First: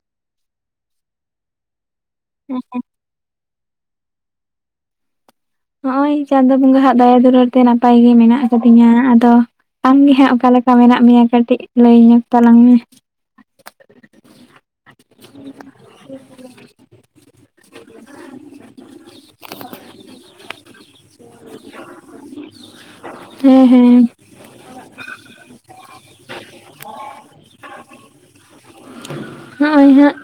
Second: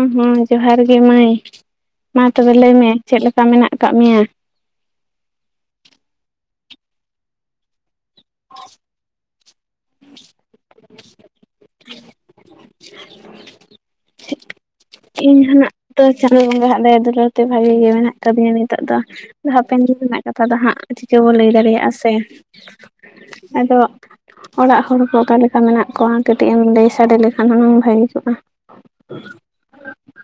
ᱩ ᱦᱩᱸ ᱡᱚᱦᱟᱨ ᱜᱮ ᱢᱟᱹᱭ ᱢᱟ ᱛᱚᱵᱮ ᱞᱟᱹᱭ ᱢᱮ ᱪᱮᱫ ᱞᱮᱠᱟ ᱢᱮᱱᱟᱜ ᱠᱟᱜ ᱢᱮᱭᱟ? ᱦᱚᱸᱜᱼᱚᱭ ᱪᱟᱸᱫᱚ ᱵᱚᱸᱜᱟ ᱦᱟᱜ ᱫᱟᱭᱟ ᱫᱩᱞᱟᱹᱲ ᱛᱮ ᱱᱟᱯᱟᱭ ᱜᱮ ᱢᱮᱱᱟᱜ ᱟᱠᱟ ᱫᱤᱧᱟ, ᱟᱫᱚᱼᱼ ᱟᱢ ᱜᱤ ᱦᱟᱸᱜ ᱚᱠᱟ ᱞᱮᱠᱟ ᱢᱮᱱᱟᱜ ᱢᱮᱭᱟ ᱠᱟᱹᱴᱤᱡ ᱞᱟᱹᱭ ᱧᱚᱜᱽ ᱛᱟᱞᱟᱝ ᱢᱮ? ᱤᱧ ᱦᱚᱸ ᱱᱟᱜᱼᱼ ᱛᱚ ᱪᱟᱸᱫᱚ ᱵᱚᱸᱜᱟ ᱦᱟᱜ ᱫᱟᱭᱟ ᱫᱩᱞᱟᱹᱲ ᱛᱮ ᱵᱷᱟᱜᱮ ᱜᱮ ᱢᱮᱱᱟᱜ ᱟᱠᱟ ᱫᱤᱧᱟ ᱱᱤᱛᱚᱜ ᱫᱚ ᱫᱚ ᱦᱟᱯᱮᱱ ᱫᱤᱱ ᱨᱮᱱᱟᱜᱼᱼ ᱠᱟᱛᱷᱟ ᱫᱚ ᱦᱟᱸᱜ ᱪᱤᱠᱟᱹ ᱵᱚ ᱞᱟᱹᱭ ᱫᱟᱲᱮᱭᱟᱜᱼᱟ ᱥᱮ᱾ ᱦᱮᱸ ᱟᱫᱚ ᱦᱮᱸ ᱚᱲᱟᱜ ᱦᱚᱲ ᱠᱚ ᱚᱠᱟ ᱞᱮᱠᱟ ᱢᱮᱱᱟᱜ ᱠᱚᱣᱟ ᱠᱟᱹᱴᱤᱡ ᱮᱢ ᱞᱟᱹᱭ ᱥᱟᱰᱮ ᱞᱮᱠᱷᱟᱱ ᱦᱩᱱᱟᱹᱝ ᱵᱷᱟᱹᱜᱤ ᱠᱚᱜᱼᱟ᱾ [unintelligible] ᱦᱚᱜᱼᱚᱭ ᱦᱟᱸᱜ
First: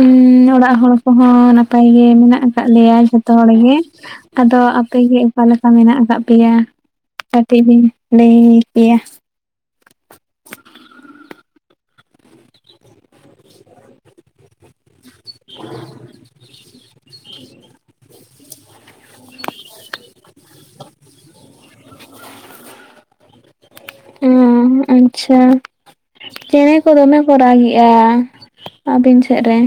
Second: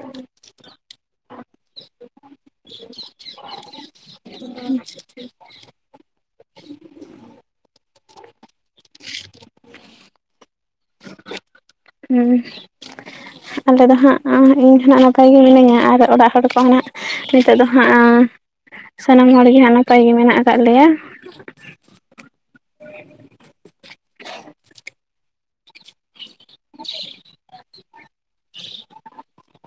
ᱩᱸᱻ ᱚᱲᱟᱜ ᱦᱚᱲ ᱠᱚᱦᱚᱸ ᱱᱟᱯᱟᱭ ᱜᱮ ᱢᱮᱱᱟᱜ ᱠᱟᱜ ᱞᱮᱭᱟ ᱡᱷᱚᱛᱚ ᱦᱚᱲ ᱜᱮ ᱛᱚ ᱟᱯᱮ ᱜᱮ ᱚᱠᱟ ᱞᱮᱠᱟ ᱢᱮᱱᱟᱜ ᱠᱟᱜ ᱯᱮᱭᱟ ᱠᱟᱹᱴᱤᱡ ᱵᱤᱱ ᱞᱟᱹᱭ ᱠᱮᱭᱟ᱾ [unintelligible] ᱩᱸ ᱟᱞᱮ ᱫᱚ ᱦᱟᱸᱜ ᱤᱧ ᱦᱟᱸᱜ ᱱᱟᱯᱟᱭ ᱜᱮ ᱢᱤᱱᱟᱹᱧᱟ ᱟᱨ ᱚᱲᱟᱜ ᱦᱚᱲ ᱠᱚᱦᱚᱸ ᱱᱟᱜ ᱱᱤᱛᱚᱜ ᱫᱚ ᱦᱟᱸᱜ ᱥᱟᱱᱟᱢ ᱦᱚᱲ ᱜᱮ ᱦᱟᱸᱜ ᱱᱟᱯᱟᱭ ᱜᱮ ᱢᱮᱱᱟᱜ ᱠᱟᱜ ᱞᱮᱭᱟ ᱩᱻ ᱟᱪᱷᱟ᱾ ᱪᱮᱬᱮ ᱠᱚ ᱫᱚᱢᱮ ᱠᱚ ᱨᱟᱜᱮᱼᱟ ᱟᱹᱵᱤᱱ ᱥᱮᱫ ᱨᱮ᱾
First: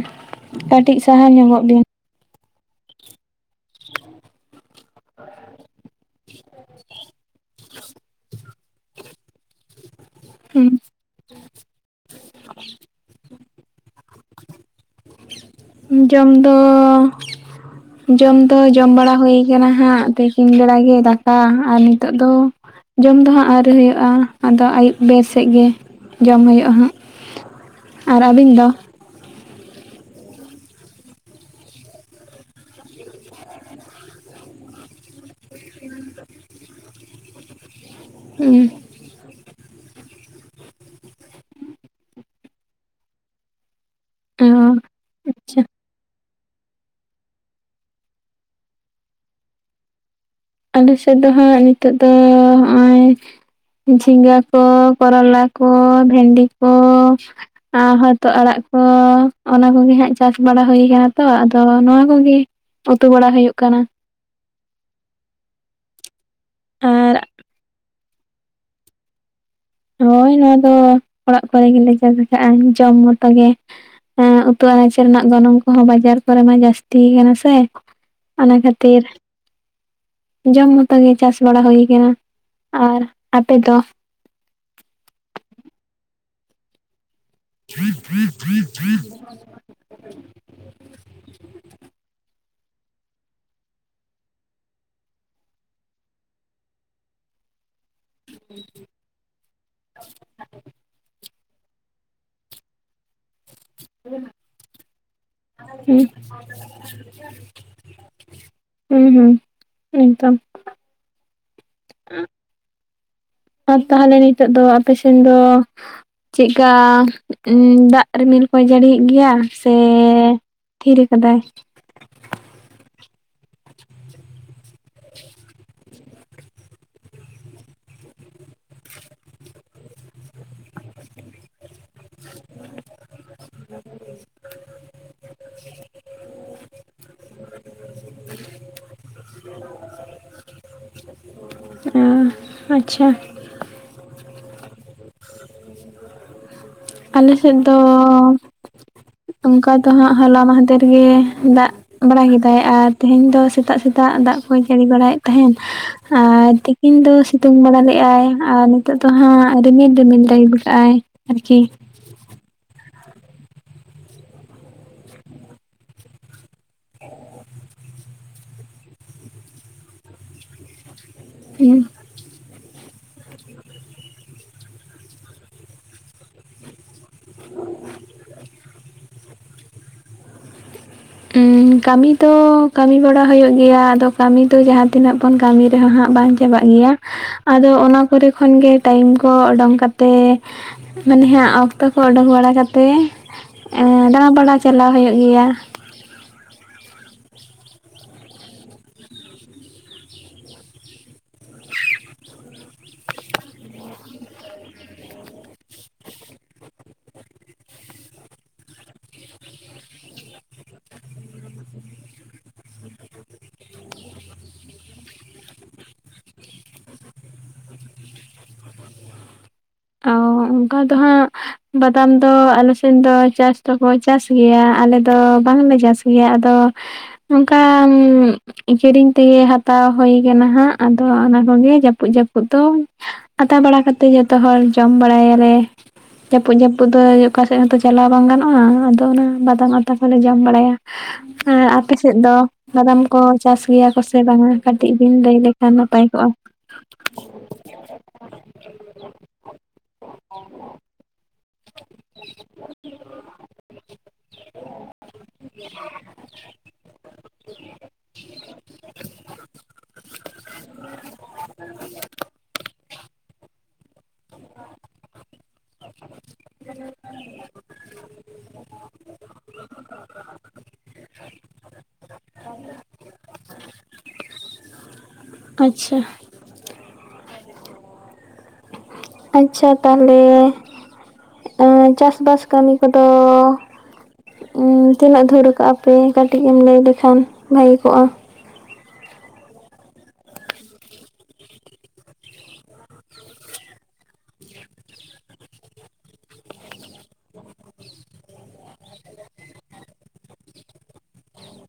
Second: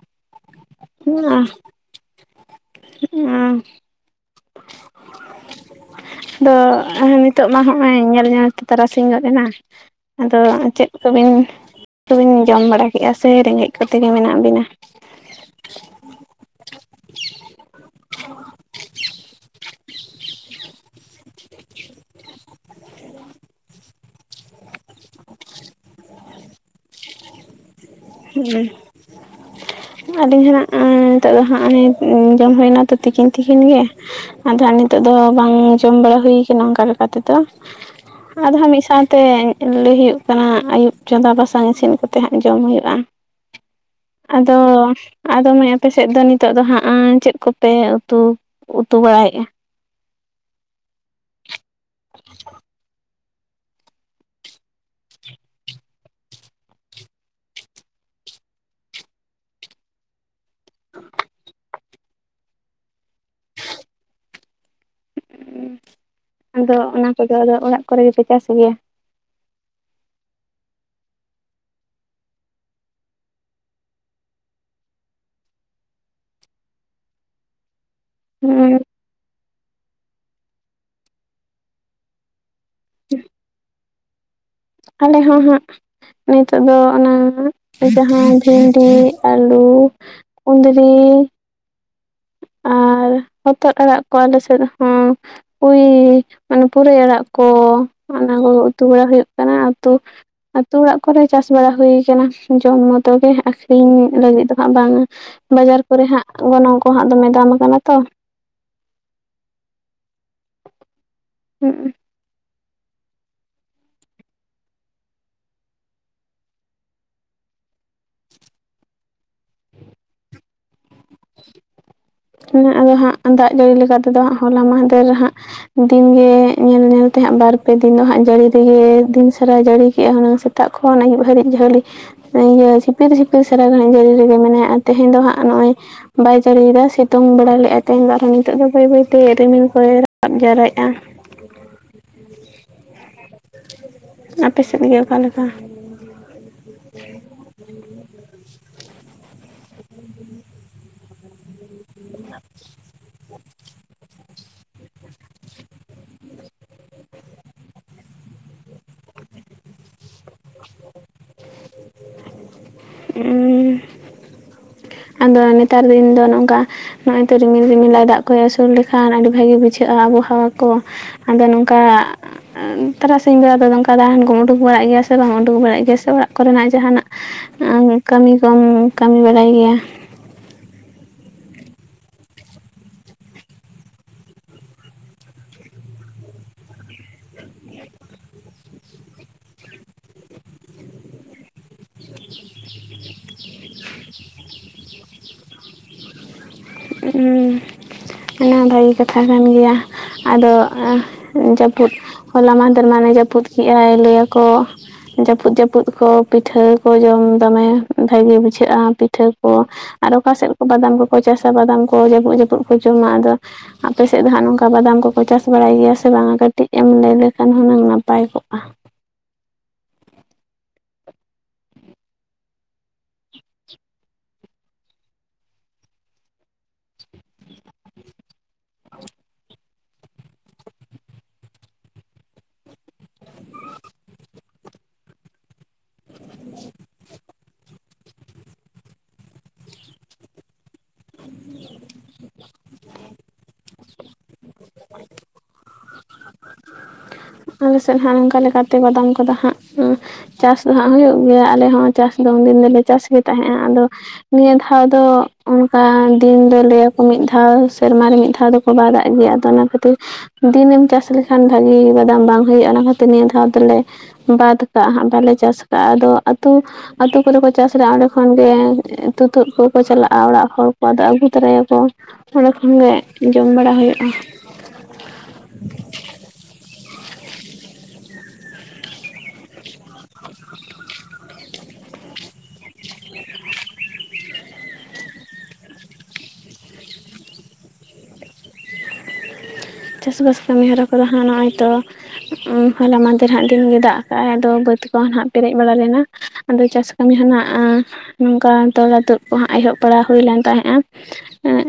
ᱠᱟᱹᱴᱤᱡ ᱥᱟᱦᱟ ᱧᱚᱜᱚᱜ ᱵᱤᱱ ᱚᱸ [unintelligible] ᱟᱫᱚ ᱱᱤᱛᱚᱜ ᱢᱟ ᱦᱚᱜᱼᱚᱭ ᱧᱮᱞ ᱧᱮᱞᱛᱮ ᱛᱟᱨᱟᱥᱤᱧ ᱜᱚᱫ ᱮᱱᱟ᱾ ᱟᱫᱚ ᱪᱮᱫ ᱦᱩᱸ ᱠᱚᱵᱤᱱ ᱠᱚᱵᱤᱱ ᱡᱚᱢ ᱵᱟᱲᱟ ᱠᱮᱫᱼᱟ ᱥᱮ ᱨᱮᱸᱜᱮᱡ ᱠᱚᱛᱮ ᱜᱮ ᱢᱮᱱᱟᱜ ᱵᱤᱱᱟ᱾ ᱡᱚᱢ ᱫᱚ ᱡᱚᱢ ᱫᱚ ᱡᱚᱢ ᱵᱟᱲᱟ ᱦᱩᱭ ᱠᱟᱱᱟ ᱦᱟᱸᱜ ᱛᱤᱠᱤᱱ ᱵᱮᱲᱟ ᱜᱮ ᱫᱟᱠᱟ ᱟᱨ ᱱᱤᱛᱚᱜ ᱫᱚ ᱡᱚᱢ ᱫᱚ ᱦᱟᱸᱜ ᱟᱹᱣᱨᱤ ᱦᱩᱭᱩᱜᱼᱟ ᱟᱫᱚ ᱟᱹᱭᱩᱵ ᱵᱮᱨ ᱥᱮᱡ ᱜᱮ ᱡᱚᱢ ᱦᱩᱭᱩᱜᱼᱟ ᱦᱟᱸᱜ ᱟᱨ ᱟᱹᱵᱤᱱ ᱫᱚ ᱦᱩᱸ ᱟᱹᱞᱤᱧ ᱦᱚ ᱱᱟᱜ ᱮᱻ ᱱᱤᱛᱚᱜ ᱫᱚ ᱦᱟᱸᱜ ᱮᱻ ᱚᱱᱮ ᱡᱚᱢ ᱦᱩᱭ ᱱᱟᱛᱚ ᱛᱤᱠᱤᱱ ᱛᱤᱠᱤᱱ ᱜᱮ ᱟᱫᱚ ᱱᱤᱛᱚᱜ ᱫᱚ ᱵᱟᱝ ᱡᱚᱢ ᱵᱟᱲᱟ ᱦᱩᱭ ᱠᱟᱱᱟ ᱚᱱᱠᱟ ᱞᱮᱠᱟ ᱛᱮᱫᱚ᱾ ᱟᱫᱚ ᱦᱟᱸᱜ ᱢᱤᱫ ᱥᱟᱶᱛᱮ ᱞᱟᱹᱭ ᱦᱩᱭᱩᱜ ᱠᱟᱱᱟ ᱟᱹᱭᱩᱵ ᱪᱚᱸᱫᱟ ᱵᱟᱥᱟᱝ ᱤᱥᱤᱱ ᱠᱟᱛᱮ ᱦᱟᱸᱜ ᱡᱚᱢ ᱦᱩᱭᱩᱜᱼᱟ᱾ ᱟᱫᱚ ᱚ ᱟᱫᱚ ᱟᱪᱪᱷᱟ ᱢᱟᱹᱭ ᱟᱯᱮ ᱥᱮᱫ ᱫᱚ ᱱᱤᱛ ᱱᱤᱛᱚᱜ ᱫᱚ ᱦᱟᱸᱜ ᱪᱮᱫ ᱠᱚᱯᱮ ᱩᱛᱩ ᱩᱛᱩ ᱵᱟᱲᱟᱭᱮᱜᱼᱟ ᱟᱞᱮ ᱥᱮᱫᱫᱚ ᱦᱟᱸᱜ ᱱᱤᱛᱚᱜ ᱫᱚ ᱦᱟᱸᱜ ᱡᱷᱤᱸᱜᱟᱹ ᱠᱚ, ᱠᱚᱨᱚᱞᱟ ᱠᱚ, ᱵᱷᱮᱸᱰᱤ ᱠᱚ, ᱟᱸ ᱦᱚᱛᱚᱜ ᱟᱲᱟᱜ ᱠᱚ ᱚᱱᱟ ᱠᱚᱜᱮ ᱦᱟᱸᱜ ᱪᱟᱥ ᱵᱟᱲᱟ ᱦᱩᱭ ᱠᱟᱱᱟ ᱛᱚ ᱟᱫᱚ ᱱᱚᱣᱟ ᱠᱚᱜᱮ ᱩᱛᱩ ᱵᱟᱲᱟ ᱦᱩᱭᱩᱜ ᱠᱟᱱᱟ ᱟᱫᱚ ᱚᱱᱟ ᱟᱨ ᱠᱚᱫᱚ ᱟᱫᱚ ᱚᱲᱟᱜ ᱠᱚᱨᱮ ᱜᱮᱯᱮ ᱪᱟᱥ ᱜᱮᱭᱟ ᱦᱳᱭ ᱱᱚᱣᱟ ᱫᱚ ᱚᱲᱟᱜ ᱠᱚᱨᱮ ᱜᱮᱞᱮ ᱪᱟᱥ ᱠᱟᱜᱼᱟ ᱡᱚᱢ ᱢᱚᱛᱚ ᱜᱮ᱾ ᱦᱮᱻ ᱩᱛᱩ ᱟᱱᱟᱪ ᱨᱮᱱᱟᱜ ᱜᱚᱱᱚᱝ ᱠᱚᱦᱚᱸ ᱵᱟᱡᱟᱨ ᱠᱚᱨᱮ ᱢᱟ ᱡᱟᱹᱥᱛᱤ ᱠᱟᱱᱟ ᱥᱮ᱾ ᱚᱱᱟ ᱦᱩᱸ ᱠᱷᱟᱹᱛᱤᱨ ᱡᱚᱢ ᱢᱚᱛᱚ ᱜᱮ ᱪᱟᱥ ᱵᱟᱲᱟ ᱦᱩᱭ ᱠᱟᱱᱟ ᱟᱨ ᱟᱯᱮ ᱫᱚ ᱟᱞᱮ ᱦᱚᱸ ᱦᱟᱸᱜ ᱱᱤᱛᱚᱜ ᱫᱚ ᱚᱱᱟ ᱡᱟᱦᱟᱸ ᱵᱷᱤᱱᱰᱤ, ᱟᱹᱞᱩ, ᱠᱩᱸᱫᱽᱨᱤ, ᱟᱨ ᱦᱚᱛᱚᱫ ᱟᱲᱟᱜ ᱠᱚ ᱟᱞᱮ ᱥᱮᱫ ᱦᱚᱻ ᱯᱩᱭ ᱢᱟᱱᱮ ᱯᱩᱨᱟᱹᱭ ᱟᱲᱟᱜ ᱠᱚ ᱚᱱᱟ ᱠᱚ ᱩᱛᱩ ᱵᱟᱲᱟ ᱦᱩᱭᱩᱜ ᱠᱟᱱᱟ ᱟᱹᱛᱩ ᱟᱹᱛᱩ ᱚᱲᱟᱜ ᱠᱚᱨᱮ ᱪᱟᱥ ᱵᱟᱲᱟ ᱦᱩᱭ ᱠᱟᱱᱟ ᱡᱚᱢ ᱢᱚᱛᱚ ᱜᱮ ᱟᱥ ᱤᱧ ᱞᱟᱹᱜᱤᱫ ᱫᱚ ᱦᱟᱸᱜ ᱵᱟᱝᱟ ᱵᱟᱡᱟᱨ ᱠᱚᱨᱮ ᱦᱩᱸ ᱦᱟᱸᱜ ᱚᱱᱮ ᱚᱱᱟ ᱦᱩᱸ ᱦᱩᱸ ᱮᱠᱫᱚᱢ ᱦᱩᱸᱜ ᱦᱮᱸ ᱟᱨ ᱛᱟᱦᱚᱞᱮ ᱱᱤᱛᱚᱜ ᱫᱚ ᱟᱯᱮ ᱥᱮᱱ ᱫᱚ ᱪᱮ ᱠᱟ ᱫᱟᱜ ᱨᱤᱢᱤᱞ ᱠᱚ ᱡᱟᱹᱲᱤᱭᱮᱜ ᱜᱮᱭᱟ ᱥᱮ ᱛᱷᱤᱨ ᱟᱠᱟᱫᱟᱭ ᱾ ᱟᱫᱚ ᱦᱟᱸᱜ ᱫᱟᱜ ᱡᱟᱹᱲᱤ ᱞᱮᱠᱟ ᱛᱮ ᱫᱚ ᱦᱟᱸᱜ ᱦᱚᱞᱟ ᱢᱟᱦᱫᱮᱨ ᱨᱮ ᱦᱟᱸᱜ ᱫᱤᱱᱜᱮ ᱧᱮᱞ ᱧᱮᱞ ᱛᱮ ᱦᱟᱸᱜ ᱵᱟᱨ-ᱯᱮ ᱫᱤᱱ ᱫᱚ ᱦᱟᱸᱜ ᱡᱟᱹᱲᱤ ᱨᱮᱜᱮ ᱫᱤᱱ ᱥᱟᱨᱟ ᱡᱟᱹᱲᱤ ᱠᱮᱜᱼᱟ ᱦᱩᱱᱟᱹᱝ ᱥᱟ ᱥᱮᱛᱟᱜ ᱠᱷᱚᱱ ᱟᱹᱭᱩᱵ ᱫᱷᱟᱹᱨᱤᱡ ᱡᱷᱟᱹᱞᱤ ᱤᱭᱟᱹ ᱡᱷᱤᱯᱤᱨ ᱡᱷᱤᱯᱤᱨ ᱥᱟᱨᱟ ᱜᱷᱟᱲᱤᱡ ᱡᱟᱹᱲᱤ ᱨᱮᱜᱮ ᱢᱮᱱᱟᱜ ᱛᱮᱦᱮᱧ ᱫᱚ ᱦᱟᱸᱜ ᱱᱚᱜᱼᱚᱭ ᱵᱟᱭ ᱡᱟᱹᱲᱤᱭᱮᱫᱟ ᱵᱟᱹᱧ ᱵᱟᱲᱟᱭ ᱞᱮᱜᱼᱟ ᱛᱮ ᱫᱚ ᱟᱨᱦᱚᱸ ᱱᱤᱛᱚᱜ ᱫᱚ ᱵᱟᱹᱭ ᱵᱟᱹᱭ ᱛᱮ ᱨᱤᱢᱤᱞ ᱠᱚᱭ ᱨᱟᱠᱟᱵ ᱡᱟᱣᱨᱟᱭᱮᱜᱼᱟ ᱾ ᱚ ᱟᱪᱪᱷᱟ ᱾ ᱟᱯᱮ ᱥᱮᱫ ᱜᱮ ᱚᱠᱟ ᱞᱮᱠᱟ? ᱟᱞᱮ ᱥᱮᱫ ᱫᱚ ᱚᱱᱠᱟ ᱫᱚ ᱦᱟᱸᱜ ᱦᱚᱞᱟ ᱢᱟᱦᱟᱫᱮᱨ ᱜᱮ ᱫᱟᱜ ᱵᱟᱲᱟ ᱠᱮᱫᱟᱭ ᱟᱨ ᱛᱮᱦᱤᱧ ᱫᱚ ᱥᱮᱛᱟᱜ ᱥᱮᱛᱟᱜ ᱫᱟᱜ ᱠᱚᱭ ᱡᱟᱹᱲᱤ ᱵᱟᱲᱟᱭᱮᱫ ᱛᱟᱦᱮᱱ ᱾ ᱟᱨ ᱛᱤᱠᱤᱱ ᱫᱚ ᱥᱤᱛᱩᱝ ᱵᱟᱲᱟ ᱞᱮᱜᱼᱟᱭ ᱟᱨ ᱱᱤᱛᱚᱜ ᱫᱚ ᱦᱟᱸᱜ ᱨᱤᱢᱤᱞ ᱨᱤᱢᱤᱞ ᱫᱟᱭ ᱜᱚᱴᱟᱭ ᱾ ᱟᱨᱠᱤ ᱦᱩᱸ ᱟᱫᱚ ᱱᱮᱛᱟᱨ ᱫᱤᱱ ᱫᱚ ᱱᱚᱝᱠᱟ ᱱᱚᱜᱼᱚᱭ ᱛᱚ ᱨᱤᱢᱤᱞ ᱨᱤᱢᱤᱞ ᱫᱟᱭ ᱫᱟᱜ ᱫᱟᱜ ᱟᱹᱥᱩᱲ ᱞᱮᱠᱷᱟᱱ ᱟᱹᱰᱤ ᱵᱷᱟᱜᱤ ᱵᱩᱡᱷᱟᱹᱜᱼᱟ ᱟᱵᱚᱦᱟᱣᱟ ᱠᱚ ᱟᱫᱚ ᱱᱚᱝᱠᱟ ᱛᱟᱨᱟᱥᱤᱧ ᱵᱮᱲᱟ ᱫᱚ ᱱᱚᱝᱠᱟ ᱫᱟᱬᱟᱱ ᱠᱚᱢ ᱩᱰᱩᱠ ᱵᱟᱲᱟᱜ ᱜᱮᱭᱟ ᱥᱮ ᱵᱟᱢ ᱩᱰᱩᱠ ᱵᱟᱲᱟᱜ ᱜᱮᱭᱟ ᱥᱮ ᱚᱲᱟᱜ ᱠᱚᱨᱮ ᱱᱟᱜ ᱡᱟᱦᱟᱱᱟᱜ ᱠᱟᱹᱢᱤ ᱠᱚᱢ ᱠᱟᱹᱢᱤ ᱵᱟᱲᱟᱭ ᱜᱮᱭᱟ? ᱩᱸ ᱠᱟᱹᱢᱤ ᱫᱚ ᱠᱟᱹᱢᱤ ᱵᱟᱲᱟ ᱦᱩᱭᱩᱜ ᱜᱮᱭᱟ ᱟᱫᱚ ᱠᱟᱹᱢᱤ ᱫᱚ ᱡᱟᱦᱟᱸ ᱛᱤᱱᱟᱹᱜ ᱵᱚᱱ ᱠᱟᱹᱢᱤ ᱨᱮᱦᱚᱸ ᱦᱟᱸᱜ ᱵᱟᱝ ᱪᱟᱵᱟᱜ ᱜᱮᱭᱟ ᱾ ᱟᱫᱚ ᱚᱱᱟ ᱠᱚᱨᱮ ᱠᱷᱚᱱ ᱜᱮ ᱴᱟᱭᱤᱢ ᱠᱚ ᱚᱰᱩᱝ ᱠᱟᱛᱮ ᱢᱟᱱᱮ ᱦᱟᱸᱜ ᱚᱠᱛᱚ ᱠᱚ ᱚᱰᱳᱠ ᱵᱟᱲᱟ ᱠᱟᱛᱮ ᱫᱟᱬᱟ ᱵᱟᱲᱟ ᱪᱟᱞᱟᱣ ᱦᱩᱭᱩᱜ ᱜᱮᱭᱟ ᱩᱸ ᱚᱱᱟ ᱵᱷᱟᱹᱜᱮ ᱠᱟᱛᱷᱟ ᱠᱟᱱ ᱜᱮᱭᱟ ᱾ ᱟᱫᱚ ᱡᱟᱹᱯᱩᱫ ᱦᱚᱞᱟ ᱢᱟᱦᱫᱮᱨ ᱢᱟᱱᱮ ᱡᱟᱹᱯᱩᱫ ᱠᱮᱼᱜᱟᱭ ᱞᱟᱹᱭᱟᱠᱚ ᱾ ᱡᱟᱹᱯᱩᱫ ᱡᱟᱹᱯᱩᱫ ᱠᱚ ᱯᱤᱴᱷᱟᱹ ᱠᱚ ᱡᱚᱢ ᱫᱚᱢᱮ ᱵᱷᱟᱹᱜᱤ ᱵᱩᱡᱷᱟᱹᱜᱼᱟ ᱯᱤᱴᱷᱟᱹ ᱠᱚ ᱾ ᱟᱨ ᱚᱠᱟ ᱥᱮᱫ ᱠᱚ ᱵᱟᱫᱟᱢ ᱠᱚᱠᱚ ᱪᱟᱥᱟ ᱵᱟᱫᱟᱢ ᱠᱚ ᱡᱟᱹᱯᱩᱫ ᱡᱟᱹᱯᱩᱫ ᱠᱚ ᱡᱚᱢᱟ ᱟᱫᱚ ᱟᱯᱮ ᱥᱮᱫ ᱫᱚ ᱦᱟᱸᱜ ᱱᱚᱝᱠᱟ ᱵᱟᱫᱟᱢ ᱠᱚᱠᱚ ᱪᱟᱥ ᱵᱟᱲᱟᱭ ᱜᱮᱭᱟ ᱥᱮ ᱵᱟᱝᱟ ᱠᱟᱹᱴᱤᱡ ᱮᱢ ᱞᱟᱹᱭ ᱞᱮᱠᱷᱟᱱ ᱦᱩᱱᱟᱹᱝ ᱱᱟᱯᱟᱭ ᱠᱚᱜᱼᱟ ᱚ ᱚᱱᱠᱟ ᱫᱚ ᱦᱟᱸᱜ ᱵᱟᱫᱟᱢ ᱫᱚ ᱟᱞᱮ ᱥᱮᱱ ᱫᱚ ᱪᱟᱥ ᱫᱚᱠᱚ ᱪᱟᱥ ᱜᱮᱭᱟ ᱟᱞᱮ ᱫᱚ ᱵᱟᱝᱞᱮ ᱪᱟᱥ ᱜᱮᱭᱟ ᱟᱫᱚ ᱱᱚᱝᱠᱟ ᱦᱩᱸ ᱠᱤᱨᱤᱧ ᱛᱮᱜᱮ ᱦᱟᱛᱟᱣ ᱦᱩᱭ ᱠᱟᱱᱟ ᱦᱟᱸᱜ ᱟᱫᱚ ᱚᱱᱟ ᱠᱚᱜᱮ ᱡᱟᱹᱯᱩᱫ ᱡᱟᱹᱯᱩᱫ ᱫᱚ ᱟᱛᱟ ᱵᱟᱲᱟ ᱠᱟ ᱠᱟᱛᱮ ᱡᱚᱛᱚ ᱦᱚᱲ ᱡᱚᱢ ᱵᱟᱲᱟᱭᱟᱞᱮ ᱾ ᱡᱟᱹᱯᱩᱫ ᱡᱟᱹᱯᱩᱫ ᱫᱚ ᱚᱠᱟ ᱥᱮᱫ ᱦᱚᱸᱛᱚ ᱪᱟᱞᱟᱣ ᱵᱟᱝ ᱜᱟᱱᱚᱜᱼᱟ ᱟᱫᱚ ᱚᱱᱟ ᱵᱟᱫᱟᱢ ᱟᱛᱟ ᱠᱚᱞᱮ ᱡᱚᱢ ᱵᱟᱲᱟᱭᱟ ᱾ ᱦᱮᱸ ᱟᱯᱮ ᱥᱮᱫ ᱫᱚ? ᱵᱟᱫᱟᱢ ᱠᱚ ᱪᱟᱥ ᱜᱮᱭᱟ ᱠᱚ ᱥᱮ ᱵᱟᱝᱟ ᱠᱟᱹᱴᱤᱡ ᱵᱤᱱ ᱞᱟᱹᱭ ᱞᱮᱠᱷᱟᱱ ᱱᱟᱯᱟᱭ ᱠᱚᱜᱼᱟ? ᱟᱞᱮ ᱥᱮᱫ ᱦᱟᱸᱜ ᱱᱚᱝᱠᱟ ᱞᱮᱠᱟ ᱛᱮ ᱵᱟᱫᱟᱢ ᱠᱚᱫᱚ ᱦᱟᱸᱜ ᱪᱟᱥ ᱫᱚ ᱦᱟᱸᱜ ᱦᱩᱭᱩᱜ ᱜᱮᱭᱟ ᱟᱞᱮ ᱦᱚᱸ ᱪᱟᱥ ᱫᱚ ᱩᱱ ᱫᱤᱱ ᱫᱚᱞᱮ ᱪᱟᱥ ᱜᱮ ᱛᱟᱦᱮᱸᱜᱼᱟ ᱟᱫᱚ ᱱᱤᱭᱟᱹ ᱫᱷᱟᱣ ᱫᱚ ᱚᱱᱠᱟ ᱫᱤᱱ ᱫᱚ ᱞᱟᱹᱭᱟᱠᱚ ᱢᱤᱫ ᱫᱷᱟᱣ ᱥᱮᱨᱢᱟ ᱨᱮ ᱢᱤᱫ ᱫᱷᱟᱣ ᱫᱚ ᱵᱟᱭ ᱫᱟᱜ ᱮᱫ ᱜᱮᱭᱟ ᱟᱫᱚ ᱚᱱᱟ ᱠᱷᱟᱹᱛᱤᱨ ᱫᱤᱱᱮᱢ ᱪᱟᱥ ᱞᱮᱠᱷᱟᱱ ᱵᱷᱟᱜᱤ ᱫᱟᱢ ᱵᱟᱝ ᱦᱩᱭᱩᱜᱼᱟ ᱚᱱᱟ ᱠᱷᱟᱹᱛᱤᱨ ᱱᱤᱭᱟᱹ ᱫᱷᱟᱣ ᱫᱚᱞᱮ ᱵᱟᱫ ᱠᱟᱜᱼᱟ ᱦᱟᱜᱸ ᱵᱟᱞᱮ ᱪᱟᱥ ᱠᱟᱜᱼᱟ ᱟᱫᱚ ᱟᱛᱩ ᱟᱹᱛᱩ ᱠᱚᱨᱮ ᱠᱚ ᱪᱟᱥ ᱮᱫᱼᱟ ᱚᱸᱰᱮ ᱠᱷᱚᱱᱜᱮ ᱛᱩᱛᱩᱫ ᱠᱚᱠᱚ ᱪᱟᱞᱟᱜᱼᱟ ᱚᱲᱟᱜ ᱦᱚᱲ ᱠᱚ ᱟᱫᱚ ᱟᱹᱜᱩ ᱛᱚᱨᱟᱭᱟᱠᱚ ᱾ ᱚᱸᱰᱮ ᱠᱷᱚᱱ ᱜᱮ ᱡᱚᱢ ᱵᱟᱲᱟ ᱦᱩᱭᱩᱜᱼᱟ ᱾ ᱟᱪᱪᱷᱟ ᱾ ᱟᱪᱪᱷᱟ ᱛᱟᱦᱚᱞᱮ ᱩ ᱪᱟᱥᱵᱟᱥ ᱠᱟᱹᱢᱤ ᱠᱚᱫᱚ? ᱛᱤᱱᱟᱹᱜ ᱫᱷᱩᱨ ᱠᱟᱜᱼᱟ ᱯᱮ ᱠᱟᱹᱴᱤᱡ ᱮᱢ ᱞᱟᱹᱭ ᱞᱮᱠᱷᱟᱱ ᱵᱷᱟᱜᱤ ᱠᱚᱜᱼᱟ? ᱪᱟᱥ ᱵᱟᱥ ᱠᱟᱹᱢᱤ ᱦᱚᱨᱟ ᱠᱚᱫᱚ ᱦᱟᱸᱜ ᱱᱚᱜᱼᱚᱭ ᱛᱚ ᱩᱸ ᱦᱚᱞᱟ ᱢᱟᱫᱷᱮᱨ ᱦᱟᱸᱜ ᱫᱤᱱ ᱜᱮ ᱫᱟᱜ ᱠᱟᱜᱼᱟᱭ ᱟᱫᱚ ᱵᱟᱹᱫᱽ ᱠᱚ ᱦᱟᱸᱜ ᱯᱮᱨᱮᱡ ᱵᱟᱲᱟ ᱞᱮᱱᱟ ᱟᱫᱚ ᱪᱟᱥ ᱠᱟᱹᱢᱤ ᱦᱚᱱᱟᱜ ᱱᱚᱝᱠᱟ ᱛᱚᱞᱟ ᱛᱩᱫ ᱠᱚᱦᱟᱜ ᱮᱦᱚᱵ ᱵᱟᱲᱟ ᱦᱩᱭ ᱞᱮᱱ ᱛᱟᱦᱮᱸᱫᱼᱟ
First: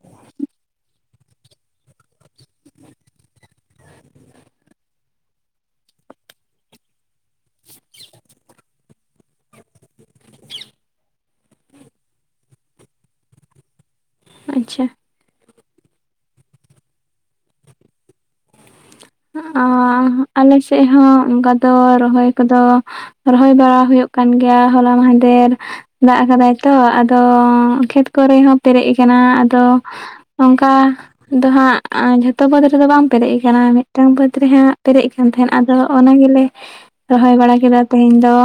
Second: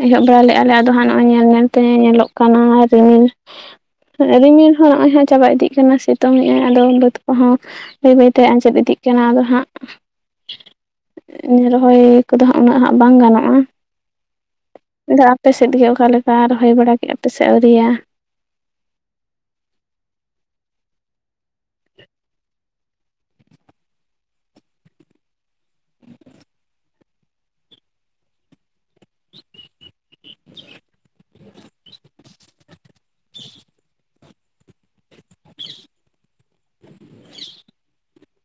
ᱮᱦᱚᱵ ᱵᱟᱲᱟ ᱞᱮᱫᱼᱟ ᱞᱮ ᱟᱫᱚ ᱦᱟᱸᱜ ᱱᱚᱜᱼᱚᱭ ᱧᱮᱞ ᱧᱮᱞ ᱛᱮ ᱧᱮᱞᱚᱜ ᱠᱟᱱᱟ ᱨᱤᱢᱤᱞ ᱨᱤᱢᱤᱞ ᱦᱚᱸ ᱱᱚᱜ-ᱚᱭ ᱦᱟᱸᱜ ᱪᱟᱵᱟ ᱤᱫᱤᱜ ᱠᱟᱱᱟ ᱥᱤᱛᱩᱝ ᱮ ᱟᱭ ᱟᱫᱚ ᱵᱟᱹᱫᱽ ᱠᱚᱸ ᱦᱚᱸ ᱵᱟᱹᱭ ᱵᱟᱹᱭ ᱛᱮ ᱟᱸᱡᱮᱫ ᱤᱫᱤᱜ ᱠᱟᱱᱟ ᱟᱫᱚ ᱦᱟᱸᱜ ᱨᱚᱦᱚᱭ ᱠᱚ ᱫᱚ ᱦᱟᱸᱜ ᱩᱱᱟᱹᱜ ᱦᱟᱸᱜ ᱵᱟᱝ ᱜᱟᱱ ᱟᱠᱟᱱᱟ ᱟᱪᱪᱷᱟ ᱟᱫᱚ ᱟᱯᱮ ᱥᱮᱫ ᱜᱮ ᱚᱠᱟ ᱞᱮᱠᱟ ᱨᱚᱦᱚᱭ ᱵᱟᱲᱟ ᱠᱮᱫᱼᱟ ᱯᱮ ᱥᱮ ᱟᱹᱣᱨᱤᱭᱟ ᱟᱸᱹ ᱟᱞᱮ ᱥᱮᱫ ᱦᱚᱸ ᱚᱱᱠᱟ ᱫᱚ ᱨᱚᱦᱚᱭ ᱠᱚ ᱫᱚ ᱨᱚᱦᱚᱭ ᱵᱟᱲᱟ ᱦᱩᱭᱩᱜ ᱠᱟᱱ ᱜᱮᱭᱟ ᱦᱚᱞᱟ ᱢᱟᱦᱽᱫᱮᱨ ᱫᱟᱜ ᱟᱠᱟᱫᱟᱭ ᱛᱚ ᱟᱫᱚ ᱠᱷᱮᱛ ᱠᱚᱨᱮ ᱦᱚᱸ ᱯᱮᱨᱮᱡ ᱟᱠᱟᱱᱟ ᱟᱫᱚ ᱚᱝᱠᱟ ᱫᱚ ᱦᱟᱸᱜ ᱡᱷᱚᱛᱚ ᱵᱟᱹᱫᱽ ᱨᱮ ᱫᱚ ᱵᱟᱝ ᱯᱮᱨᱮᱡ ᱟᱠᱟᱱᱟ ᱢᱤᱫ ᱴᱟᱝ ᱵᱟᱹᱫᱽ ᱨᱮ ᱦᱟᱸᱜ ᱯᱮᱨᱮᱡ ᱠᱟᱱ ᱛᱟᱦᱮᱸᱱ ᱟᱫᱚ ᱚᱱᱟ ᱜᱮ ᱞᱮ ᱨᱚᱦᱚᱭ ᱵᱟᱲᱟ ᱠᱮᱫᱟ ᱛᱮᱦᱮᱧ ᱫᱚ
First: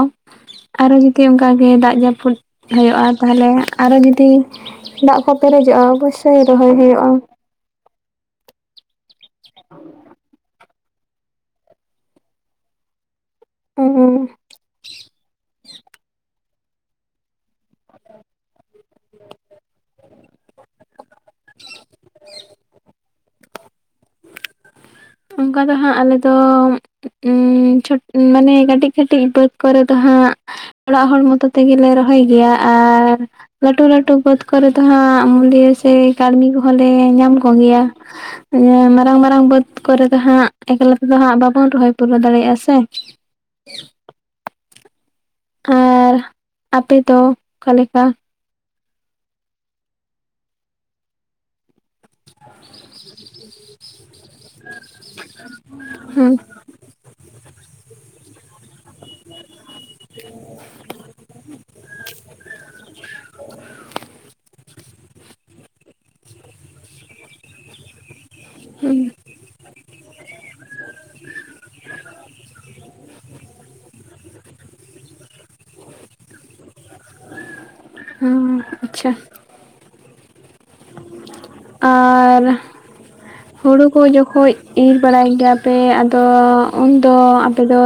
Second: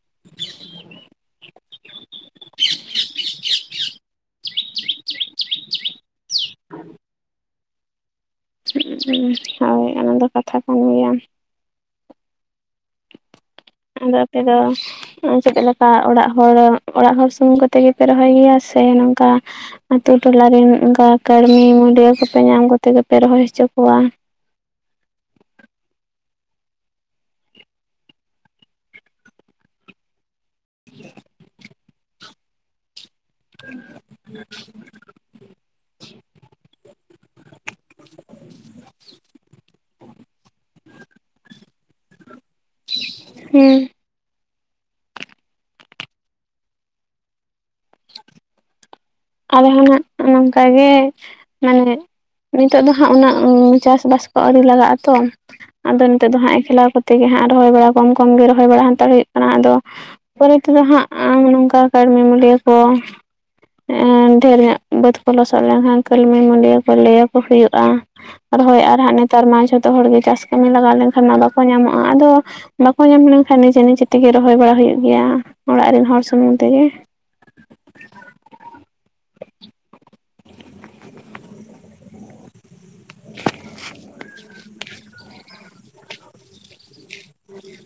ᱟᱨᱚ ᱡᱩᱫᱤ ᱚᱱᱠᱟ ᱜᱮ ᱫᱟᱜ ᱡᱟᱹᱯᱩᱫ ᱦᱩᱭᱩᱜᱼᱟ ᱛᱟᱦᱚᱞᱮ ᱦᱟᱸᱜ ᱟᱨᱚ ᱡᱩᱫᱤ ᱫᱟᱜ ᱠᱚ ᱯᱮᱨᱮᱡᱚᱜᱼᱟ ᱚᱵᱚᱥᱥᱳᱭ ᱨᱚᱦᱚᱭ ᱦᱩᱭᱩᱜᱼᱟ ᱦᱳᱭ ᱚᱱᱟᱫᱚ ᱠᱟᱛᱷᱟ ᱠᱟᱱ ᱜᱮᱭᱟ ᱟᱫᱚ ᱟᱯᱮ ᱫᱚ ᱪᱮᱫ ᱞᱮᱠᱟ ᱚᱲᱟᱜ ᱦᱚᱲ ᱚᱲᱟᱜ ᱦᱚᱲ ᱥᱩᱢᱩᱝ ᱠᱚᱛᱮ ᱜᱮ ᱯᱮ ᱨᱚᱦᱚᱭ ᱜᱮᱭᱟ ᱥᱮ ᱱᱚᱝᱠᱟ ᱟᱛᱩ ᱴᱚᱞᱟ ᱨᱮᱱ ᱚᱱᱠᱟ ᱠᱟᱹᱲᱢᱤ ᱢᱩᱰᱭᱟᱹ ᱠᱚ ᱯᱮ ᱧᱟᱢ ᱠᱚᱛᱮ ᱜᱮ ᱯᱮ ᱨᱚᱦᱚᱭ ᱦᱚᱪᱚ ᱠᱚᱣᱟ ᱚᱱᱠᱟ ᱫᱚ ᱦᱟᱸᱜ ᱟᱞᱮᱫᱚ ᱩᱸᱢ ᱢᱟᱱᱮ ᱠᱟᱹᱴᱤᱡ ᱠᱟᱹᱴᱤᱡ ᱵᱟᱹᱫᱽ ᱠᱚᱨᱮ ᱫᱚ ᱦᱟᱸᱜ ᱚᱲᱟᱜ ᱦᱚᱲ ᱢᱚᱛᱚ ᱛᱮ ᱜᱮ ᱞᱮ ᱨᱚᱦᱚᱭ ᱜᱮᱭᱟ ᱟᱨ ᱞᱟᱹᱴᱩ ᱞᱟᱹᱴᱩ ᱵᱟᱹᱫᱽ ᱠᱚᱨᱮ ᱫᱚ ᱦᱟᱸᱜ ᱢᱩᱫᱮ ᱥᱮ ᱠᱟᱹᱲᱢᱤ ᱠᱚ ᱦᱚᱸ ᱞᱮ ᱧᱟᱢ ᱠᱚᱜᱮᱭᱟ ᱢᱟᱨᱟᱝ ᱢᱟᱨᱟᱝ ᱵᱟᱹᱫᱽ ᱠᱚᱨᱮ ᱫᱚ ᱦᱟᱸᱜ ᱮᱠᱞᱟ ᱛᱮ ᱫᱚ ᱦᱟᱸᱜ ᱵᱟᱵᱚᱱ ᱨᱚᱦᱚᱭ ᱯᱩᱨᱟᱹᱣ ᱫᱟᱲᱮᱭᱟᱜᱼᱟ ᱥᱮ ᱦᱮᱸ ᱟᱨ ᱟᱯᱮ ᱫᱚ ᱚᱠᱟ ᱞᱮᱠᱟ ᱟᱞᱮ ᱦᱚᱸ ᱦᱟᱸᱜ ᱱᱚᱝᱠᱟ ᱜᱮ ᱢᱟᱱᱮ ᱱᱤᱛᱚᱜ ᱫᱚ ᱦᱟᱸᱜ ᱩᱱᱟᱹᱜ ᱪᱟᱥ ᱵᱟᱥ ᱟᱹᱣᱨᱤ ᱞᱟᱜᱟᱜ ᱟ ᱛᱚ ᱟᱫᱚ ᱱᱤᱛᱚ ᱫᱚ ᱦᱩᱸ ᱦᱟᱸᱜ ᱮᱠᱞᱟ ᱠᱚ ᱛᱮ ᱜᱮ ᱦᱟᱸᱜ ᱨᱚᱦᱚᱭ ᱵᱟᱲᱟ ᱠᱚᱢ ᱠᱚᱢ ᱜᱮ ᱨᱚᱦᱚᱭ ᱵᱟᱲᱟ ᱦᱟᱛᱟᱲ ᱦᱩᱭᱩᱜ ᱠᱟᱱᱟ ᱟᱫᱚ ᱯᱚᱨᱮ ᱛᱮ ᱫᱚ ᱦᱟᱸᱜ ᱱᱚᱝᱠᱟ ᱠᱟᱹᱲᱢᱤ ᱢᱩᱞᱭᱟᱹ ᱠᱚ ᱵᱟᱹᱫᱽ ᱠᱚ ᱞᱚᱥᱚᱫ ᱞᱮᱱᱠᱷᱟᱱ ᱠᱟᱹᱢᱤ ᱢᱩᱰᱤᱭᱟᱹ ᱠᱚ ᱞᱟᱹᱭ ᱟᱠᱚ ᱦᱩᱭᱩᱜᱼᱟ ᱟᱫᱚ ᱦᱳᱭ ᱟᱨ ᱦᱟᱸᱜ ᱱᱮᱛᱟᱨ ᱢᱟ ᱡᱷᱚᱛᱚ ᱦᱚᱲ ᱜᱮ ᱪᱟᱥ ᱠᱟᱹᱢᱤ ᱞᱟᱜᱟᱣ ᱞᱮᱱ ᱠᱷᱟᱱ ᱢᱟ ᱵᱟᱠᱚ ᱧᱟᱢᱚᱜᱼᱟ ᱟᱫᱚ ᱵᱟᱠᱚ ᱧᱟᱢ ᱞᱮᱱ ᱠᱷᱟᱱ ᱱᱤᱡᱮ ᱱᱤᱡᱮ ᱛᱮ ᱜᱮ ᱨᱚᱦᱚᱭ ᱵᱟᱲᱟ ᱦᱩᱭᱩᱜ ᱜᱮᱭᱟ ᱚᱲᱟᱜ ᱨᱮᱱ ᱦᱚᱲ ᱥᱩᱢᱩᱝ ᱛᱮ ᱜᱮ ᱦᱩᱸ ᱟᱪᱷᱟ [unintelligible] ᱟᱨ ᱦᱩᱲᱩ ᱠᱚ ᱡᱚᱠᱷᱚᱡ ᱤᱨ ᱵᱟᱲᱟᱭ ᱜᱮᱭᱟ ᱯᱮ ᱟᱫᱚ ᱩᱱᱫᱚ ᱟᱯᱮ ᱫᱚ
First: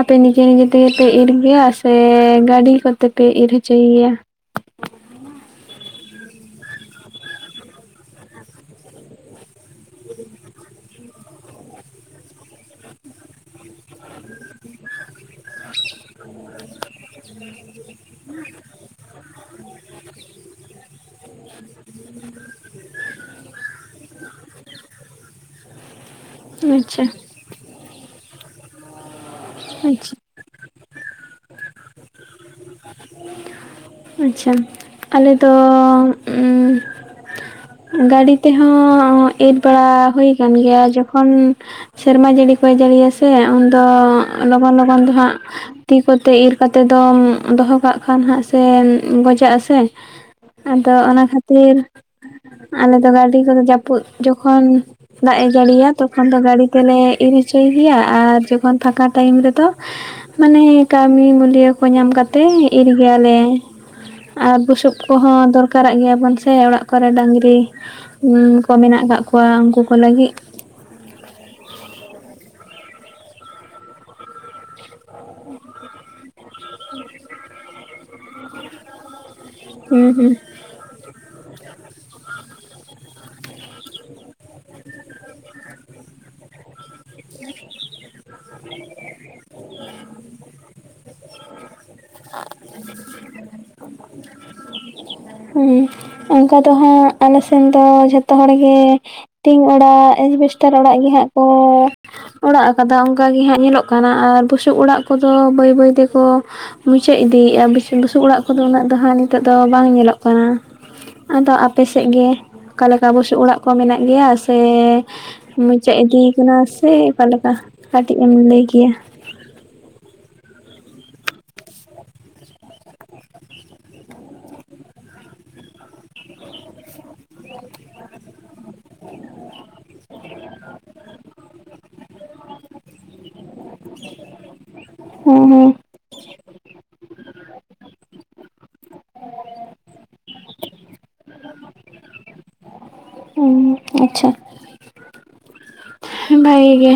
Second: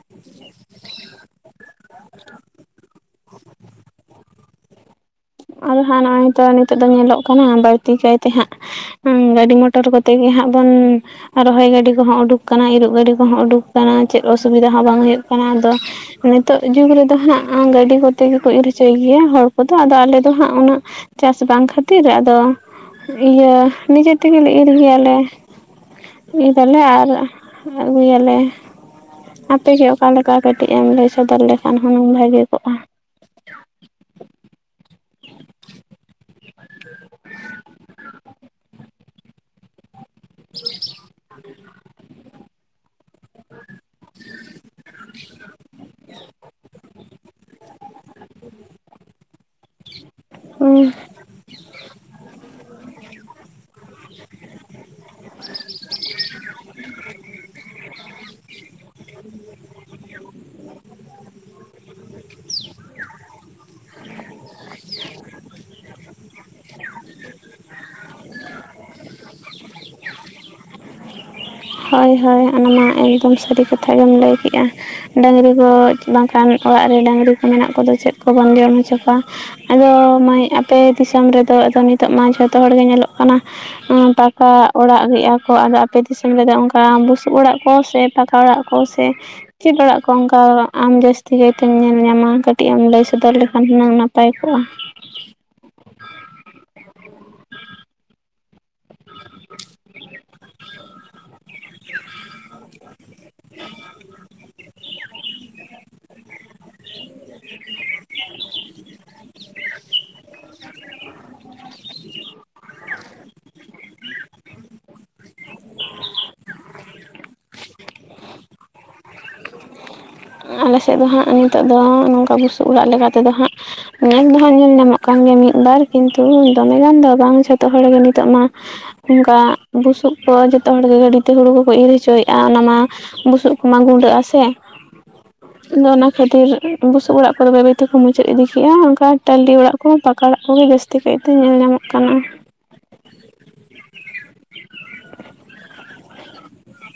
ᱟᱯᱮ ᱱᱤᱡᱮ ᱱᱤᱡᱮ ᱛᱮ ᱜᱮ ᱯᱮ ᱤᱨ ᱜᱮᱭᱟ ᱥᱮ ᱜᱟᱹᱰᱤ ᱠᱚᱛᱮ ᱯᱮ ᱤᱨ ᱦᱚᱪᱚᱭ ᱜᱮᱭᱟ ᱟᱫᱚ ᱦᱟᱸᱜ ᱱᱚᱜᱼᱚᱭ ᱛᱚ ᱱᱤᱛᱳᱜ ᱫᱚ ᱧᱮᱞᱚᱜ ᱠᱟᱱᱟ ᱵᱟᱹᱲᱛᱤ ᱠᱟᱭ ᱛᱮ ᱦᱟᱸᱜ ᱜᱟᱹᱰᱤ ᱢᱚᱴᱚᱨ ᱠᱚᱛᱮ ᱜᱮ ᱦᱟᱸᱜ ᱵᱚᱱ ᱨᱚᱦᱚᱭ ᱜᱟᱹᱰᱤ ᱠᱚᱦᱚᱸ ᱩᱰᱩᱠ ᱟᱠᱟᱱᱟ ᱤᱨᱚᱜ ᱜᱟᱹᱰᱤ ᱠᱚᱦᱚᱸ ᱩᱰᱩᱠ ᱟᱠᱟᱱᱟ ᱪᱮᱫ ᱚᱥᱩᱵᱤᱫᱟ ᱦᱚᱸ ᱵᱟᱝ ᱦᱩᱭᱩᱜ ᱠᱟᱱᱟ ᱟᱫᱚ᱾ ᱱᱤᱛᱚᱜ ᱡᱩᱜᱽ ᱨᱮᱫᱚ ᱦᱟᱸᱜ ᱜᱟᱹᱰᱤ ᱠᱚᱛᱮ ᱜᱮᱠᱚ ᱤᱨ ᱚᱪᱚᱭ ᱜᱮᱭᱟ ᱦᱚᱲ ᱠᱚᱫᱚ ᱟᱫᱚ ᱟᱞᱮ ᱦᱟᱸᱜ ᱩᱱᱟᱹᱜ ᱪᱟᱥ ᱵᱟᱝ ᱠᱷᱟᱹᱛᱤᱨ ᱟᱫᱚ ᱤᱭᱟᱹ ᱱᱤᱡᱮ ᱛᱮᱜᱮ ᱞᱮ ᱤᱨ ᱦᱩᱭ ᱟᱞᱮ ᱫᱟᱞᱮ ᱟᱪᱪᱷᱟ ᱟᱨ ᱟᱹᱜᱩᱭᱟᱞᱮ ᱟᱯᱮ ᱜᱮ ᱟᱪᱪᱷᱟ ᱚᱠᱟᱞᱮ ᱠᱟᱹᱴᱤᱡ ᱮᱢ ᱞᱟᱹᱭ ᱥᱚᱫᱚᱨ ᱞᱮᱠᱷᱟᱱ ᱦᱩᱱᱟᱹᱝ ᱵᱷᱟᱹᱜᱮ ᱠᱚᱜᱼᱟ ᱟᱪᱷᱟ ᱟᱞᱮ ᱫᱚ ᱩᱸ ᱜᱟᱹᱰᱤ ᱛᱮ ᱦᱚᱸ ᱮᱨ ᱵᱟᱲᱟ ᱦᱩᱭ ᱠᱟᱱ ᱜᱮᱭᱟ ᱡᱚᱠᱷᱚᱱ ᱥᱮᱨᱢᱟ ᱡᱟᱹᱲᱤ ᱠᱚᱭ ᱡᱟᱹᱲᱤᱭᱟ ᱥᱮ ᱩᱱᱫᱚ ᱞᱚᱜᱚᱱ ᱞᱚᱜ ᱠᱷᱚᱱ ᱫᱚ ᱦᱟᱸᱜ ᱛᱤ ᱠᱚᱛᱮ ᱤᱨ ᱠᱟᱛᱮ ᱫᱚᱢ ᱫᱚᱦᱚ ᱠᱟᱜ ᱠᱷᱟᱱ ᱦᱟᱸᱜ ᱥᱮ ᱜᱚᱡᱟᱜ ᱟ ᱥᱮ ᱦᱩᱸ ᱟᱫᱚ ᱚᱱᱟ ᱠᱷᱟᱹᱛᱤᱨ ᱟᱞᱮᱫᱚ ᱜᱟᱹᱰᱤ ᱠᱚᱫᱚ ᱡᱟᱹᱯᱩᱫ ᱡᱚᱠᱷᱚᱱ ᱫᱟᱜ ᱮ ᱡᱟᱹᱲᱤᱭᱟ ᱛᱚᱠᱷᱚᱱ ᱫᱚ ᱜᱟᱰᱤ ᱛᱮᱞᱮ ᱤᱨ ᱦᱚᱪᱚᱭ ᱜᱮᱭᱟ ᱟᱨ ᱡᱚᱠᱷᱚᱱ ᱯᱷᱟᱠᱟ ᱴᱟᱭᱤᱢ ᱨᱮᱫᱚ ᱢᱟᱱᱮ ᱠᱟᱹᱢᱤ ᱢᱩᱞᱭᱳ ᱠᱚ ᱧᱟᱢ ᱠᱟᱛᱮᱜ ᱤᱨ ᱜᱮᱭᱟᱞᱮ᱾ ᱟᱨ ᱵᱩᱥᱩᱵ ᱠᱚᱦᱚᱸ ᱫᱚᱨᱠᱟᱨᱟᱜ ᱜᱮᱭᱟᱵᱚᱱ ᱥᱮ ᱚᱲᱟᱜ ᱠᱚᱨᱮ ᱰᱟᱹᱝᱜᱨᱤ ᱠᱚ ᱢᱮᱱᱟᱜ ᱟᱠᱟᱫ ᱠᱚᱣᱟ ᱩᱱᱠᱩᱠᱩ ᱞᱟᱹᱜᱤᱫ ᱦᱳᱭ ᱦᱳᱭ ᱚᱱᱟᱢᱟ ᱮᱠᱫᱚᱢ ᱥᱟᱹᱨᱤ ᱠᱟᱛᱷᱟ ᱜᱮᱢ ᱞᱟᱹᱭ ᱠᱮᱜᱼᱟ ᱰᱟᱹᱝᱨᱤ ᱠᱚ ᱵᱟᱝᱠᱷᱟᱱ ᱚᱲᱟᱜ ᱨᱮ ᱰᱟᱹᱝᱨᱤ ᱠᱚ ᱢᱮᱱᱟᱜ ᱠᱚᱫᱚ ᱪᱮᱫ ᱠᱚ ᱠᱚᱵᱚᱱ ᱡᱚᱢ ᱦᱚᱪᱚ ᱠᱚᱣᱟ ᱟᱫᱚ ᱦᱩᱸ ᱦᱩᱸ ᱢᱟᱹᱭ ᱟᱯᱮ ᱫᱤᱥᱚᱢ ᱨᱮᱫᱚ ᱟᱫᱚ ᱱᱤᱛᱚᱜ ᱢᱟ ᱡᱷᱚᱛᱚ ᱦᱚᱲᱜᱮ ᱧᱮᱞᱚᱜ ᱠᱟᱱᱟ ᱯᱟᱠᱟ ᱚᱲᱟᱜ ᱜᱮᱼᱟ ᱠᱚ ᱟᱫᱚ ᱟᱯᱮ ᱫᱤᱥᱚᱢ ᱨᱮᱫᱚ ᱚᱱᱠᱟ ᱠᱟ ᱵᱩᱥᱩᱵ ᱚᱲᱟᱜ ᱠᱚ ᱥᱮ ᱯᱟᱠᱟ ᱚᱲᱟᱜ ᱠᱚ ᱥᱮ ᱪᱮᱫ ᱚᱲᱟᱜ ᱠᱚ ᱚᱱᱠᱟ ᱟᱢ ᱡᱟᱹᱥᱛᱤ ᱛᱤᱠᱟᱹᱭᱛᱮᱢ ᱧᱮᱞ ᱧᱟᱢᱟ ᱠᱟᱹᱴᱤᱡ ᱮᱢ ᱞᱟᱹᱭ ᱥᱚᱫᱚᱨ ᱞᱮᱠᱷᱟᱱ ᱦᱩᱱᱟᱹᱝ ᱱᱟᱯᱟᱭ ᱠᱚᱜᱼᱟ ᱦᱮᱸ ᱚᱱᱠᱟ ᱫᱚ ᱦᱟᱸᱜ ᱟᱞᱮ ᱥᱮᱱ ᱫᱚ ᱡᱷᱚᱛᱚ ᱦᱚᱲ ᱜᱮ ᱛᱤᱧ ᱚᱲᱟᱜ ᱮᱥᱵᱮᱥᱴᱟᱨ ᱚᱲᱟᱜ ᱜᱮᱦᱟᱸᱜ ᱠᱚ ᱚᱲᱟᱜ ᱠᱟᱫᱟ ᱚᱱᱠᱟᱜ ᱜᱮ ᱦᱟᱸᱜ ᱧᱮᱞᱚᱜ ᱠᱟᱱᱟ ᱟᱨ ᱵᱩᱥᱩᱵ ᱚᱲᱟᱜ ᱠᱚᱫᱚ ᱵᱟᱹᱭ ᱵᱟᱹᱭ ᱛᱮᱠᱚ ᱢᱩᱪᱟᱹᱫ ᱤᱫᱤᱭᱮᱫᱼᱟ ᱵᱩᱥᱩᱵ ᱚᱲᱟᱜ ᱠᱚᱫᱚ ᱩᱱᱟᱹᱜ ᱫᱚ ᱦᱟᱜ ᱱᱤᱛᱚᱜ ᱫᱚ ᱵᱟᱝ ᱧᱮᱞᱚᱜ ᱠᱟᱱᱟ ᱟᱫᱚ ᱟᱯᱮᱮᱥᱮᱫ ᱜᱮ ᱚᱠᱟᱞᱮᱠᱟ ᱵᱩᱥᱩᱵ ᱚᱲᱟᱜ ᱠᱚ ᱢᱮᱱᱟᱜ ᱜᱮᱭᱟ ᱥᱮ ᱢᱩᱪᱟᱹᱫ ᱤᱫᱤ ᱠᱟᱱᱟ ᱥᱮ ᱚᱠᱟ ᱞᱮᱠᱟ ᱠᱟᱹᱴᱤᱡ ᱮᱢ ᱞᱟᱹᱭ ᱠᱮᱭᱟ ᱟᱞᱮ ᱥᱮᱫ ᱫᱚ ᱦᱟᱸᱜ ᱱᱤᱛᱚᱜ ᱫᱚ ᱱᱚᱝᱠᱟ ᱵᱩᱥᱩᱵ ᱚᱲᱟᱜ ᱞᱮᱠᱟᱛᱮᱫᱚ ᱦᱟᱸᱜ ᱱᱮᱥᱫᱚ ᱦᱟᱸᱜ ᱧᱮᱞ ᱧᱟᱢᱚᱜ ᱠᱟᱱ ᱜᱮᱭᱟ ᱢᱤᱫᱵᱟᱨ ᱠᱤᱱᱛᱩ ᱫᱚᱢᱮ ᱜᱟᱱ ᱫᱚ ᱵᱟᱝ ᱡᱷᱚᱛᱚ ᱦᱚᱲᱜᱮ ᱱᱤᱛᱚᱜ ᱢᱟ ᱚᱱᱠᱟ ᱵᱩᱥᱩᱵ ᱠᱚ ᱡᱚᱛᱚ ᱦᱚᱲ ᱜᱮ ᱜᱟᱹᱰᱤᱛᱮ ᱦᱩᱲᱩ ᱠᱚᱠᱚ ᱤᱨ ᱚᱪᱚᱭᱮᱜᱼᱟ ᱚᱱᱟ ᱢᱟ ᱵᱩᱥᱩᱵ ᱠᱚᱢᱟ ᱜᱩᱸᱰᱟᱹᱜᱼᱟ ᱥᱮ ᱦᱮᱸ ᱦᱮᱸ ᱟᱫᱚ ᱚᱱᱟ ᱠᱷᱟᱹᱛᱤᱨ ᱵᱩᱥᱩᱵ ᱚᱲᱟᱜ ᱠᱚᱫᱚ ᱵᱟᱹᱭ ᱛᱮᱠᱚ ᱢᱩᱪᱟᱹᱫ ᱤᱫᱤ ᱠᱮᱫᱮᱜᱼᱟ ᱚᱱᱠᱟ ᱴᱟᱞᱤ ᱚᱲᱟᱜ ᱠᱚ ᱯᱟᱠᱟ ᱚᱲᱟᱜ ᱠᱚᱜᱮ ᱡᱟᱹᱛᱤᱜᱼᱟ ᱡᱟᱹᱛᱤ ᱠᱟᱹᱡ ᱫᱚ ᱧᱮᱞ ᱧᱟᱢᱚᱜ ᱠᱟᱱᱟ [unintelligible] ᱟᱪᱪᱷᱟ ᱵᱷᱟᱭ ᱜᱮ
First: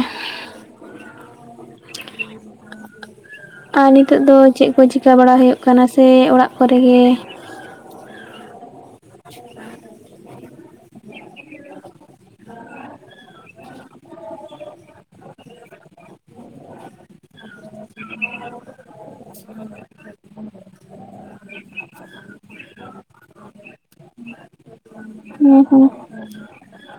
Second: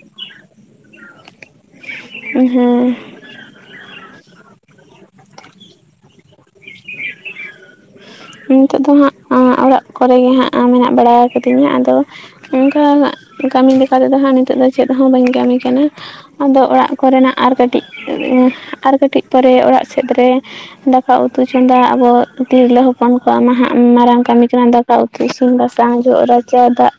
ᱦᱮᱸ [unintelligible] ᱟᱨ ᱱᱤᱛᱚᱜ ᱫᱚ ᱪᱮᱫ ᱠᱚ ᱪᱤᱠᱟ ᱵᱟᱲᱟ ᱦᱩᱭᱩᱜ ᱠᱟᱱᱟ ᱥᱮ ᱚᱲᱟᱜ ᱠᱚᱨᱮ ᱜᱮ ᱱᱤᱛᱳᱜ ᱫᱚ ᱦᱟᱸᱜ ᱚᱲᱟᱜ ᱠᱚᱨᱮ ᱜᱮ ᱦᱟᱸᱜ ᱢᱮᱱᱟᱜ ᱵᱟᱲᱟ ᱠᱟᱹᱫᱤᱧᱟ ᱟᱫᱚ ᱚᱝᱠᱟ ᱠᱟᱹᱢᱤ ᱞᱮᱠᱟ ᱛᱮᱫᱚ ᱦᱟᱸᱜ ᱱᱤᱛᱳᱜ ᱫᱚ ᱪᱮᱫ ᱦᱚᱸ ᱵᱟᱹᱧ ᱠᱟᱹᱢᱤ ᱠᱟᱱᱟ ᱟᱫᱚ ᱚᱲᱟᱜ ᱠᱚᱨᱮᱱᱟᱜ ᱟᱨ ᱠᱟᱹᱴᱤᱡ ᱠᱟᱹᱴᱤᱡ ᱟᱨ ᱠᱟᱹᱴᱤᱡ ᱯᱚᱨᱮ ᱚᱲᱟᱜ ᱥᱮᱫ ᱨᱮ ᱫᱟᱠᱟ ᱩᱛᱩ ᱛᱩ ᱪᱚᱸᱫᱟ ᱟᱵᱚ ᱛᱤᱨᱞᱟᱹ ᱦᱚᱯᱚᱱ ᱠᱚᱣᱟ ᱱᱟᱦᱟᱜ ᱢᱟᱨᱟᱝ ᱠᱟᱹᱢᱤ ᱠᱟᱱᱟ ᱫᱚ ᱥᱟᱶᱛᱮ ᱤᱥᱤᱱ ᱦᱮᱸ ᱦᱮᱸ ᱵᱟᱥᱟᱝ ᱡᱚᱜ ᱨᱟᱪᱟ ᱫᱟᱜ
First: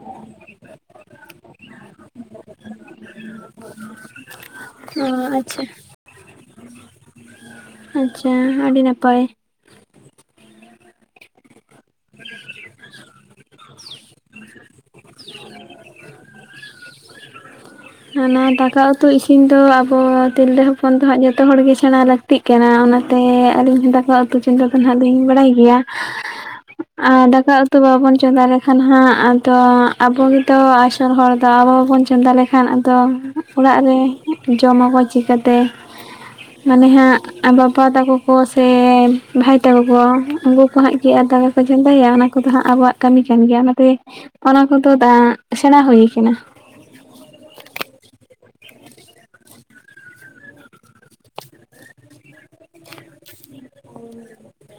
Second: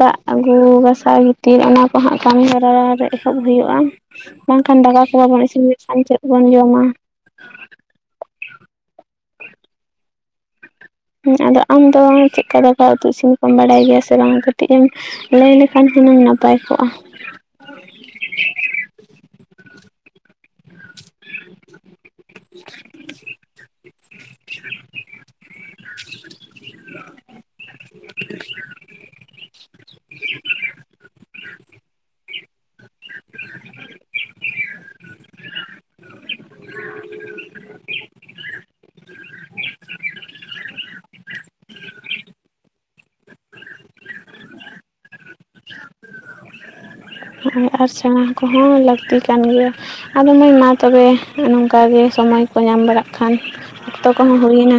ᱫᱟᱜ ᱟᱹᱜᱩ ᱜᱟᱥᱟᱣ ᱜᱤᱛᱤᱨ ᱚᱱᱟ ᱠᱚᱦᱟᱸᱟᱜ ᱠᱟᱹᱢᱤ ᱦᱚᱨᱟ ᱨᱮ ᱮᱦᱚᱵ ᱦᱩᱭᱩᱜᱼᱟ ᱵᱟᱝᱠᱷᱟᱱ ᱫᱟᱠᱟ ᱚ ᱠᱚ ᱵᱟᱵᱚᱱ ᱤᱥᱤᱱ ᱟᱪᱪᱷᱟ ᱞᱮᱠᱷᱟᱱ ᱪᱮᱫ ᱵᱚᱱ ᱡᱚᱢᱟ ᱟᱪᱪᱷᱟ ᱟᱹᱰᱤ ᱱᱟᱯᱟᱭ ᱸ ᱟᱫᱚ ᱟᱢ ᱫᱚ ᱪᱮᱫᱠᱟ ᱫᱟᱠᱟ ᱩᱛᱩ ᱤᱥᱤᱱ ᱠᱚᱢ ᱵᱟᱲᱟᱭ ᱜᱮᱭᱟ ᱥᱮ ᱵᱟᱝ ᱠᱟᱹᱴᱤᱡ ᱮᱢ ᱞᱟᱹᱭ ᱞᱮᱠᱷᱟᱱ ᱦᱩᱱᱟᱹᱝ ᱱᱟᱯᱟᱭ ᱠᱚᱜᱼᱟ ᱚᱱᱟ ᱫᱟᱠᱟ ᱩᱛᱩ ᱤᱥᱤᱱ ᱫᱚ ᱟᱵᱚ ᱛᱤᱨᱞᱟᱹ ᱦᱚᱯᱚᱱ ᱫᱚ ᱦᱟᱸᱜ ᱡᱚᱛᱚ ᱦᱚᱲ ᱜᱮ ᱥᱮᱬᱟ ᱞᱟᱹᱠᱛᱤᱜ ᱠᱟᱱᱟ ᱚᱱᱟᱛᱮ ᱟᱹᱞᱤᱧ ᱦᱚ ᱫᱟᱠᱟ ᱩᱛᱩ ᱪᱫᱟ ᱫᱚ ᱟᱸᱜ ᱫᱚᱧ ᱵᱟᱲᱟᱭ ᱜᱮᱭᱟ ᱟᱨ ᱫᱟᱠᱟ ᱩᱛᱩ ᱵᱟᱵᱚᱱ ᱪᱚᱸᱫᱟ ᱞᱮᱠᱷᱟᱱ ᱦᱟᱸᱜ ᱛᱚ ᱟᱵᱚᱜᱮᱛᱚ ᱟᱥᱚᱞ ᱦᱚᱲ ᱫᱚ ᱟᱵᱚ ᱵᱟᱵᱚᱱ ᱪᱚᱸᱫᱟ ᱞᱮᱠᱷᱟᱱ ᱟᱫᱚ ᱚᱲᱟᱜ ᱨᱮ ᱡᱚᱢ ᱟᱵᱚ ᱪᱤᱠᱟᱹᱛᱮ ᱢᱟᱱᱮ ᱦᱟᱸᱜ ᱵᱟᱵᱟ ᱛᱟᱠᱚ ᱠᱚ ᱥᱮ ᱵᱷᱟᱭ ᱛᱟᱠᱚ ᱠᱚ ᱩᱱᱠᱩ ᱠᱚ ᱦᱟᱸᱜ ᱜᱮᱮᱫᱼᱟ ᱪᱚᱸᱫᱟᱭᱭᱟ ᱚᱱᱟ ᱠᱚᱫᱚ ᱦᱟᱸᱜ ᱟᱵᱚᱣᱟᱜ ᱠᱟᱹᱢᱤ ᱠᱟᱱ ᱜᱮᱭᱟ ᱚᱱᱟᱛᱮ ᱚᱱᱟ ᱠᱚᱫᱚ ᱥᱮᱬᱟ ᱦᱩᱭᱩ ᱠᱟᱱᱟ ᱱᱚᱜ ᱟᱨ ᱥᱮᱬᱟ ᱠᱚᱦᱚᱸ ᱞᱟᱹᱠᱛᱤ ᱠᱟᱱ ᱜᱮᱭᱟ ᱟᱫᱚ ᱢᱟᱹᱭ ᱢᱟ ᱛᱚᱵᱮ ᱱᱚᱝᱠᱟᱜᱮ ᱥᱚᱢᱚᱭ ᱠᱚ ᱧᱟᱢ ᱵᱟᱲᱟᱜ ᱠᱷᱟᱱ ᱚᱠᱛᱚ ᱠᱚᱦᱚᱸ ᱦᱩᱭᱮᱱᱟ